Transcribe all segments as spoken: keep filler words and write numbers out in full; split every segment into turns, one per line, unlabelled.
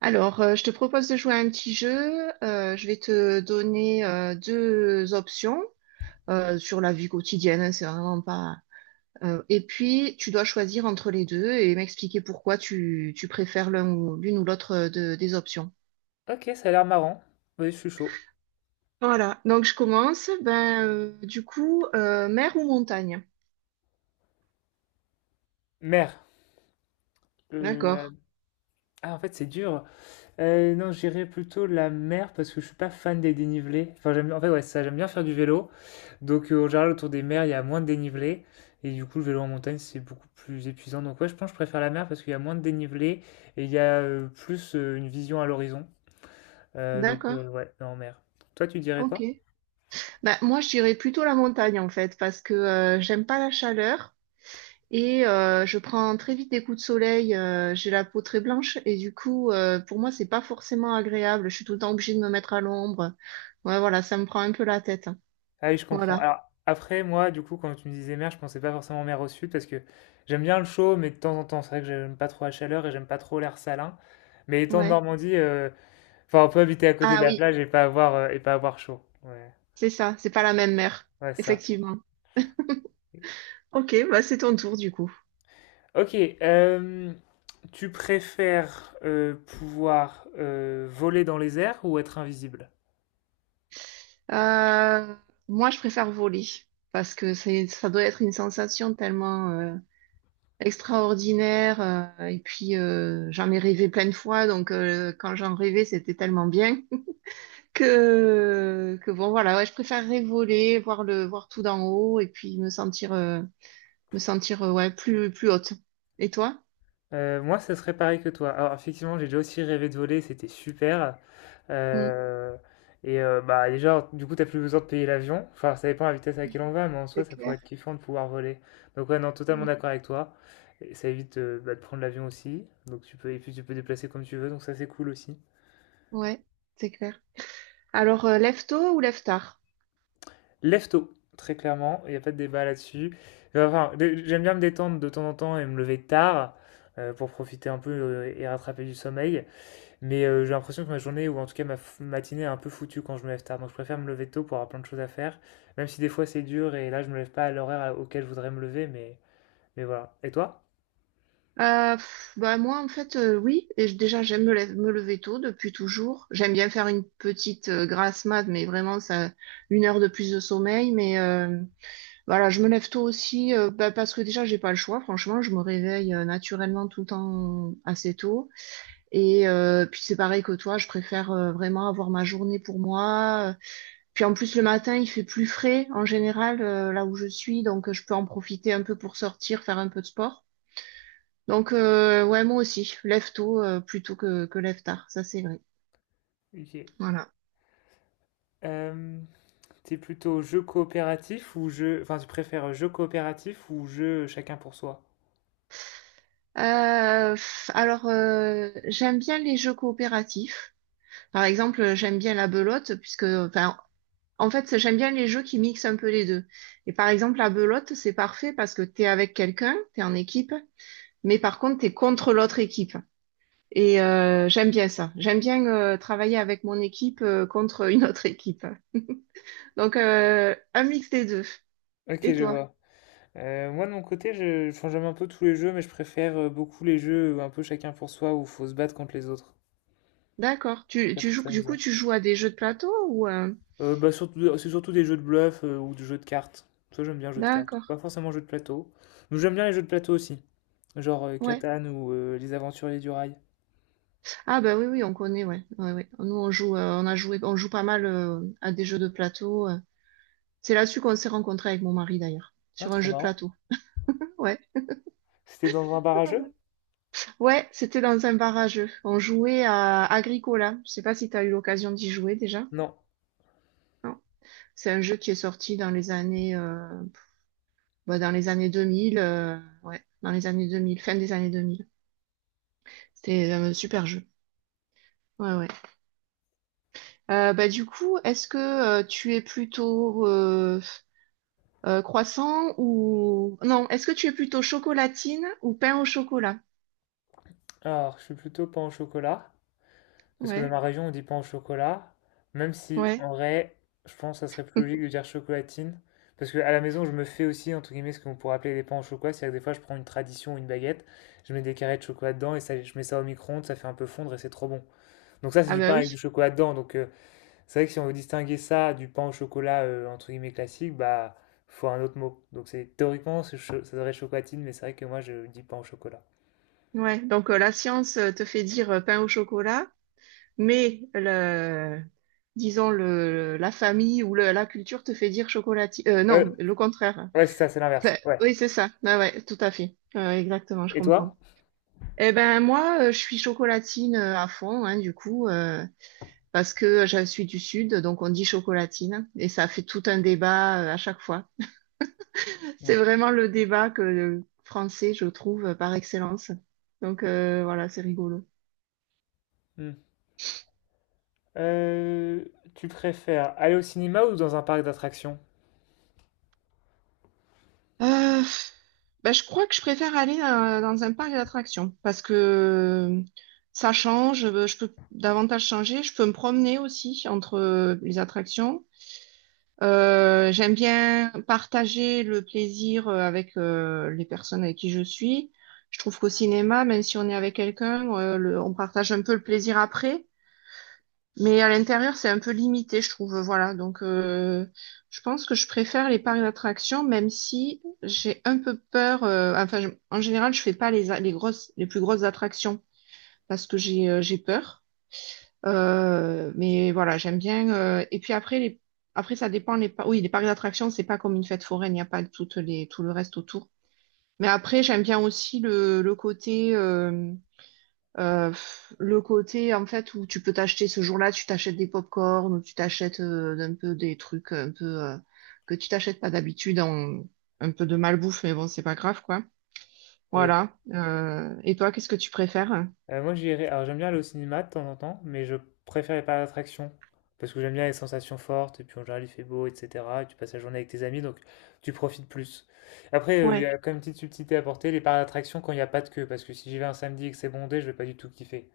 Alors, euh, je te propose de jouer à un petit jeu. Euh, je vais te donner euh, deux options euh, sur la vie quotidienne. Hein, c'est vraiment pas. Euh, et puis, tu dois choisir entre les deux et m'expliquer pourquoi tu, tu préfères l'un ou l'une ou l'autre euh, de- des options.
Ok, ça a l'air marrant. Oui, je suis chaud.
Voilà. Donc, je commence. Ben, euh, du coup, euh, mer ou montagne?
Mer. La-
D'accord.
Ah, en fait, c'est dur. Euh, non, j'irais plutôt la mer parce que je suis pas fan des dénivelés. Enfin, j'aime, en fait, ouais, ça, j'aime bien faire du vélo. Donc, euh, en général, autour des mers, il y a moins de dénivelé. Et du coup, le vélo en montagne, c'est beaucoup plus épuisant. Donc, ouais, je pense que je préfère la mer parce qu'il y a moins de dénivelé et il y a euh, plus euh, une vision à l'horizon. Euh, donc,
D'accord.
euh, ouais, non, en mer. Toi, tu dirais
Ok.
quoi?
Ben, moi, je dirais plutôt la montagne en fait parce que euh, j'aime pas la chaleur. Et euh, je prends très vite des coups de soleil, euh, j'ai la peau très blanche et du coup, euh, pour moi, c'est pas forcément agréable. Je suis tout le temps obligée de me mettre à l'ombre. Ouais, voilà, ça me prend un peu la tête, hein.
Ah oui, je comprends.
Voilà,
Alors après, moi, du coup, quand tu me disais mer, je pensais pas forcément mer au sud parce que j'aime bien le chaud, mais de temps en temps, c'est vrai que j'aime pas trop la chaleur et j'aime pas trop l'air salin. Mais étant de
ouais.
Normandie, euh, enfin, on peut habiter à côté de
Ah
la
oui,
plage et pas avoir, euh, et pas avoir chaud. Ouais,
c'est ça, c'est pas la même mer,
ouais, ça.
effectivement. Ok, bah c'est ton tour du coup.
Ok, euh, tu préfères euh, pouvoir euh, voler dans les airs ou être invisible?
Euh, Moi, je préfère voler parce que c'est, ça doit être une sensation tellement euh, extraordinaire euh, et puis euh, j'en ai rêvé plein de fois, donc euh, quand j'en rêvais, c'était tellement bien. que, que bon, voilà, ouais, je préférerais voler, voir le, voir tout d'en haut et puis me sentir, euh, me sentir, euh, ouais, plus, plus haute. Et toi?
Heu, moi, ce serait pareil que toi. Alors effectivement, j'ai déjà aussi rêvé de voler, c'était super,
Mm,
heu et heu, bah, déjà, du coup, t'as plus besoin de payer l'avion. Enfin, ça dépend de la vitesse à laquelle on va, mais en soi,
c'est
ça pourrait
clair.
être kiffant de pouvoir voler. Donc ouais, non, totalement
Mm,
d'accord avec toi et ça évite, heu, bah, de prendre l'avion aussi. Donc tu peux et puis tu peux déplacer comme tu veux, donc ça, c'est cool aussi.
ouais, c'est clair. Alors, euh, lève tôt ou lève tard?
Lève tôt, très clairement, il n'y a pas de débat là-dessus. Enfin, j'aime bien me détendre de temps en temps et me lever tard, heu, pour profiter un peu, heu et rattraper du sommeil. Mais euh, j'ai l'impression que ma journée, ou en tout cas ma f- matinée, est un peu foutue quand je me lève tard. Donc je préfère me lever tôt pour avoir plein de choses à faire. Même si des fois c'est dur et là je me lève pas à l'horaire auquel je voudrais me lever, mais, mais voilà. Et toi?
Euh, pff, bah moi en fait euh, oui et je- déjà j'aime me, lève- me lever tôt depuis toujours. J'aime bien faire une petite euh, grasse mat mais vraiment ça une heure de plus de sommeil mais euh, voilà, je me lève tôt aussi, euh, bah, parce que déjà, j'ai pas le choix. Franchement, je me réveille euh, naturellement tout le temps assez tôt. Et euh, puis c'est pareil que toi, je préfère euh, vraiment avoir ma journée pour moi. Puis en plus, le matin, il fait plus frais en général euh, là où je suis, donc euh, je peux en profiter un peu pour sortir, faire un peu de sport. Donc euh, ouais, moi aussi, lève tôt euh, plutôt que, que lève tard, ça c'est vrai.
Ok.
Voilà.
Euh, t'es plutôt jeu coopératif ou jeu... Enfin, tu préfères jeu coopératif ou jeu chacun pour soi?
Euh, pff, alors, euh, j'aime bien les jeux coopératifs. Par exemple, j'aime bien la belote, puisque, enfin, en fait, j'aime bien les jeux qui mixent un peu les deux. Et par exemple, la belote, c'est parfait parce que t'es avec quelqu'un, t'es en équipe, mais par contre, t'es contre l'autre équipe. Et euh, j'aime bien ça. J'aime bien euh, travailler avec mon équipe euh, contre une autre équipe. Donc, euh, un mix des deux.
Ok,
Et
je
toi?
vois. Euh, moi de mon côté, je, enfin, j'aime un peu tous les jeux, mais je préfère euh, beaucoup les jeux euh, un peu chacun pour soi où faut se battre contre les autres.
D'accord. Tu,
Ça, je
tu
trouve
joues,
ça
du coup,
amusant.
tu joues à des jeux de plateau ou euh,
Euh, bah, surtout, c'est surtout des jeux de bluff euh, ou des jeux de cartes. Ça, j'aime bien les jeux de cartes.
d'accord.
Pas forcément jeux de plateau. Mais j'aime bien les jeux de plateau aussi. Genre euh,
Ouais.
Catan ou euh, Les Aventuriers du Rail.
Ah bah oui, oui, on connaît, ouais. Ouais, ouais. Nous, on joue, euh, on a joué, on joue pas mal euh, à des jeux de plateau. euh. C'est là-dessus qu'on s'est rencontrés avec mon mari d'ailleurs,
Ah,
sur un
trop
jeu de
marrant.
plateau. Ouais,
C'était dans un bar à jeux?
ouais, c'était dans un bar à jeux. On jouait à Agricola. Je sais pas si tu as eu l'occasion d'y jouer déjà.
Non.
Non. C'est un jeu qui est sorti dans les années, euh, bah, dans les années deux mille. Euh, ouais, dans les années deux mille, fin des années deux mille. C'était un euh, super jeu. Ouais, ouais. Euh, bah, du coup, est-ce que euh, tu es plutôt euh, euh, croissant ou... Non, est-ce que tu es plutôt chocolatine ou pain au chocolat?
Alors, je suis plutôt pain au chocolat. Parce que dans
Ouais,
ma région, on dit pain au chocolat. Même si,
ouais.
en vrai, je pense que ça serait plus logique de dire chocolatine. Parce que à la maison, je me fais aussi, entre guillemets, ce qu'on pourrait appeler des pains au chocolat. C'est-à-dire que des fois, je prends une tradition ou une baguette, je mets des carrés de chocolat dedans et ça, je mets ça au micro-ondes, ça fait un peu fondre et c'est trop bon. Donc ça, c'est
Ah
du
bah
pain avec du
oui.
chocolat dedans. Donc euh, c'est vrai que si on veut distinguer ça du pain au chocolat euh, entre guillemets classique, bah faut un autre mot. Donc c'est théoriquement c'est cho- ça devrait être chocolatine, mais c'est vrai que moi je dis pain au chocolat.
Ouais, donc euh, la science euh, te fait dire euh, pain au chocolat mais le, disons le, la famille ou le- la culture te fait dire chocolatier. Euh,
Euh,
non, le contraire.
ouais, c'est ça, c'est l'inverse.
Enfin,
Ouais.
oui, c'est ça. Ah ouais, tout à fait. Euh, exactement, je
Et toi?
comprends. Eh ben moi, euh, je suis chocolatine euh, à fond, hein, du coup, euh, parce que je suis du sud, donc on dit chocolatine, et ça fait tout un débat euh, à chaque fois. C'est
Ouais.
vraiment le débat que le français, je trouve, euh, par excellence. Donc euh, voilà, c'est rigolo.
Hmm. Euh, tu préfères aller au cinéma ou dans un parc d'attractions?
Euh, Ben, je crois que je préfère aller dans, dans un parc d'attractions parce que euh, ça change, euh, je peux davantage changer, je peux me promener aussi entre euh, les attractions. Euh, j'aime bien partager le plaisir euh, avec euh, les personnes avec qui je suis. Je trouve qu'au cinéma, même si on est avec quelqu'un, euh, le- on partage un peu le plaisir après. Mais à l'intérieur, c'est un peu limité, je trouve. Voilà. Donc, euh, je pense que je préfère les parcs d'attractions, même si j'ai un peu peur. Euh, enfin, je- en général, je fais pas les, a- les grosses, les plus grosses attractions parce que j'ai euh, j'ai peur. Euh, mais voilà, j'aime bien. Euh, et puis après, les, après, ça dépend. Les, par. Oui, les parcs d'attractions, c'est pas comme une fête foraine. Il n'y a pas toutes les, tout le reste autour. Mais après, j'aime bien aussi le, le côté. euh, euh, le côté en fait où tu peux t'acheter ce jour-là, tu t'achètes des pop corn ou tu t'achètes euh, un peu des trucs un peu euh, que tu t'achètes pas d'habitude, en- un peu de malbouffe, mais bon, c'est pas grave quoi.
Oui.
Voilà. Euh, et toi, qu'est-ce que tu préfères?
Euh, moi, j'irais. Alors, j'aime bien aller au cinéma de temps en temps, mais je préfère les parcs d'attractions. Parce que j'aime bien les sensations fortes, et puis en général, il fait beau, et cetera. Et tu passes la journée avec tes amis, donc tu profites plus. Après, euh, il y
Ouais,
a quand même une petite subtilité à porter, les parcs d'attractions quand il n'y a pas de queue. Parce que si j'y vais un samedi et que c'est bondé, je vais pas du tout kiffer.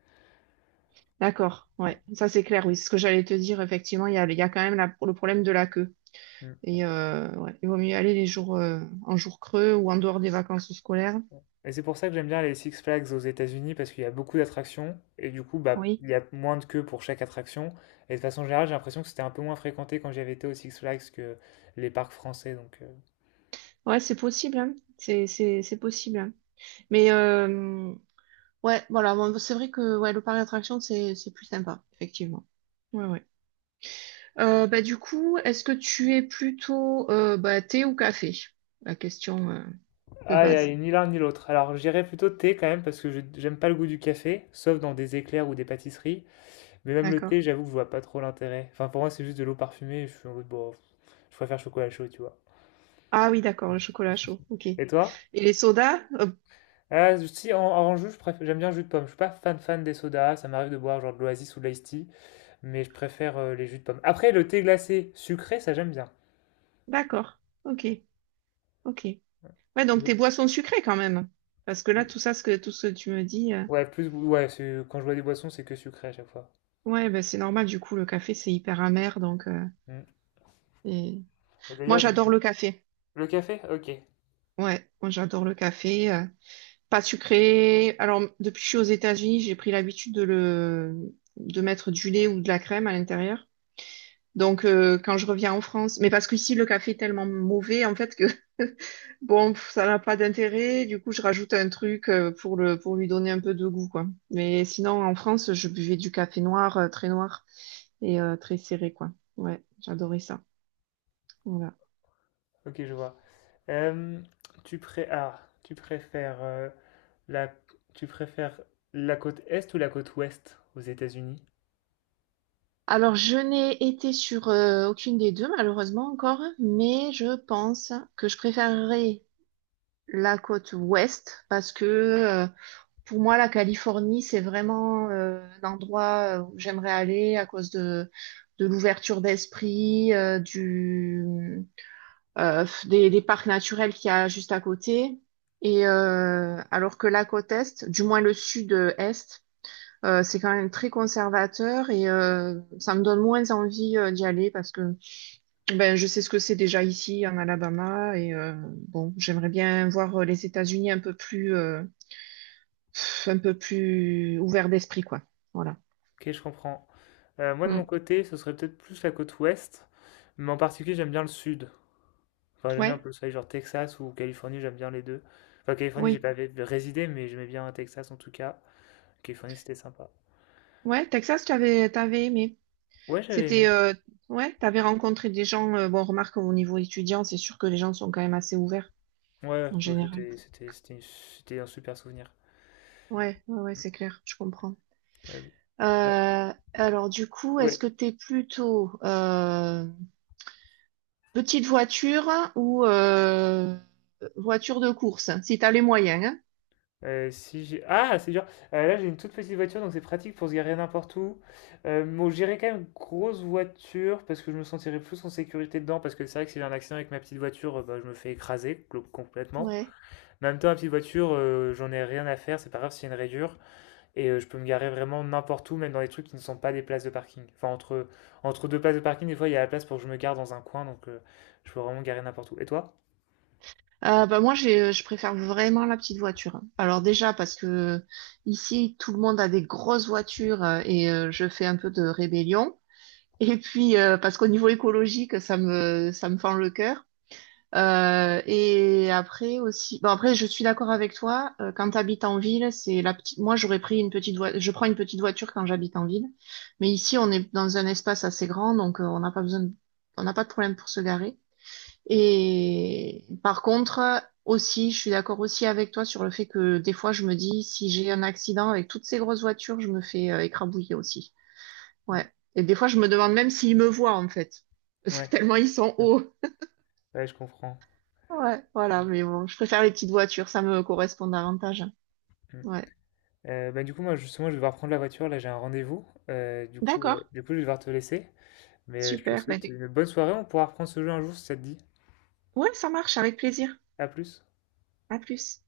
d'accord.
Voilà.
Ouais, ça c'est clair. Oui, c'est ce que j'allais te dire. Effectivement, il y a, il y a quand même la- le problème de la queue.
Mm.
Et euh, ouais, il vaut mieux aller les jours euh, en jours creux ou en dehors des vacances scolaires.
Et c'est pour ça que j'aime bien les Six Flags aux États-Unis, parce qu'il y a beaucoup d'attractions, et du coup, bah,
Oui,
il y a moins de queue pour chaque attraction. Et de façon générale, j'ai l'impression que c'était un peu moins fréquenté quand j'y avais été aux Six Flags que les parcs français, donc. euh,
ouais, c'est possible, hein. C'est c'est c'est possible, hein. Mais euh, ouais, voilà, bon, c'est vrai que ouais, le parc d'attractions, c'est c'est plus sympa, effectivement. Ouais, ouais. Euh, bah, du coup, est-ce que tu es plutôt euh, bah, thé ou café? La question euh, de
Aïe,
base.
aïe, ni l'un ni l'autre. Alors, j'irais plutôt thé quand même parce que je- j'aime pas le goût du café, sauf dans des éclairs ou des pâtisseries. Mais même le
D'accord.
thé, j'avoue que je vois pas trop l'intérêt. Enfin, pour moi, c'est juste de l'eau parfumée. Et je suis en mode, bon, pff, je préfère chocolat chaud, tu vois.
Ah oui, d'accord, le chocolat chaud, ok. Et
Et toi?
les sodas? Euh,
Ah, si, en, en jus, je préfère- j'aime bien le jus de pomme. Je suis pas fan fan des sodas. Ça m'arrive de boire genre de l'Oasis ou de l'Ice Tea, mais je préfère euh, les jus de pomme. Après, le thé glacé sucré, ça j'aime bien.
d'accord, ok, ok. Ouais, donc
Oui.
tes boissons sucrées quand même. Parce que là,
Plus-
tout ça, ce que, tout ce que tu me dis, euh,
Ouais, plus, ouais, c'est- quand je bois des boissons, c'est que sucré à chaque fois.
ouais, bah, c'est normal, du coup, le café, c'est hyper amer, donc... euh,
Mm.
et-
Et
Moi,
d'ailleurs, j'aime
j'adore
beaucoup.
le café.
Le café? Ok.
Ouais, moi, j'adore le café. euh, Pas sucré. Alors, depuis que je suis aux États-Unis, j'ai pris l'habitude de le, de mettre du lait ou de la crème à l'intérieur. Donc, euh, quand je reviens en France, mais parce qu'ici, le café est tellement mauvais, en fait, que bon, pff, ça n'a pas d'intérêt. Du coup, je rajoute un truc euh, pour le, pour lui donner un peu de goût, quoi. Mais sinon, en France, je buvais du café noir, euh, très noir et euh, très serré, quoi. Ouais, j'adorais ça. Voilà.
Ok, je vois. Euh, tu pré- ah, tu préfères euh, la tu préfères la côte est ou la côte ouest aux États-Unis?
Alors, je n'ai été sur euh, aucune des deux, malheureusement encore, mais je pense que je préférerais la côte ouest parce que euh, pour moi la Californie c'est vraiment euh, un endroit où j'aimerais aller à cause de de l'ouverture d'esprit euh, du euh, des, des parcs naturels qu'il y a juste à côté et euh, alors que la côte est, du moins le sud-est, euh, c'est quand même très conservateur et euh, ça me donne moins envie euh, d'y aller parce que ben, je sais ce que c'est déjà ici en Alabama et euh, bon, j'aimerais bien voir euh, les États-Unis un peu plus, euh, pff, un peu plus ouverts d'esprit, quoi. Voilà.
Ok, je comprends. Euh, moi de mon
Mm.
côté, ce serait peut-être plus la côte ouest, mais en particulier j'aime bien le sud. Enfin, j'aime bien un
Ouais,
peu le soleil, genre Texas ou Californie, j'aime bien les deux. Enfin, Californie, j'ai
oui,
pas vé- résidé, mais j'aimais bien Texas en tout cas. Californie, c'était sympa.
ouais. Texas, tu avais, t'avais aimé.
Ouais, j'avais
C'était,
aimé.
euh, ouais, t'avais rencontré des gens. Euh, bon, remarque au niveau étudiant, c'est sûr que les gens sont quand même assez ouverts
Ouais,
en
bon,
général.
c'était c'était c'était c'était un super souvenir.
Ouais, ouais, ouais, c'est clair, je comprends.
Euh, ouais,
Euh, alors du coup, est-ce
ouais,
que t'es plutôt euh, petite voiture ou euh, voiture de course, si tu as les moyens, hein.
Euh, si j'ai... Ah, c'est dur. Euh, là, j'ai une toute petite voiture, donc c'est pratique pour se garer n'importe où. Euh, bon, j'irai quand même grosse voiture parce que je me sentirai plus en sécurité dedans. Parce que c'est vrai que si j'ai un accident avec ma petite voiture, euh, bah, je me fais écraser clo- complètement.
Ouais.
Mais en même temps, ma petite voiture, euh, j'en ai rien à faire. C'est pas grave s'il y a une rayure. Et euh, je peux me garer vraiment n'importe où, même dans les trucs qui ne sont pas des places de parking. Enfin, entre, entre deux places de parking, des fois, il y a la place pour que je me gare dans un coin. Donc, euh, je peux vraiment me garer n'importe où. Et toi?
Euh, bah moi, j'ai, je préfère vraiment la petite voiture. Alors déjà, parce que ici, tout le monde a des grosses voitures euh, et euh, je fais un peu de rébellion. Et puis, euh, parce qu'au niveau écologique, ça me, ça me fend le cœur. Euh, et après aussi, bon après, je suis d'accord avec toi. Euh, quand tu habites en ville, c'est la petite. Moi, j'aurais pris une petite voiture. Je prends une petite voiture quand j'habite en ville, mais ici, on est dans un espace assez grand, donc euh, on n'a pas besoin, de- on n'a pas de problème pour se garer. Et par contre, aussi, je suis d'accord aussi avec toi sur le fait que des fois, je me dis, si j'ai un accident avec toutes ces grosses voitures, je me fais euh, écrabouiller aussi.
Mm.
Ouais. Et des fois, je me demande même s'ils me voient, en fait.
Ouais,
Tellement ils sont
mm,
hauts.
ouais, je comprends.
Ouais, voilà, mais bon, je préfère les petites voitures, ça me correspond davantage.
Mm.
Ouais.
Euh, bah, du coup, moi, justement, je vais devoir prendre la voiture. Là, j'ai un rendez-vous. Euh, du coup,
D'accord.
euh, du coup, je vais devoir te laisser. Mais euh, je te
Super. Ben,
souhaite
t'es-
une bonne soirée. On pourra reprendre ce jeu un jour si ça te dit.
ouais, ça marche, avec plaisir.
À plus.
À plus.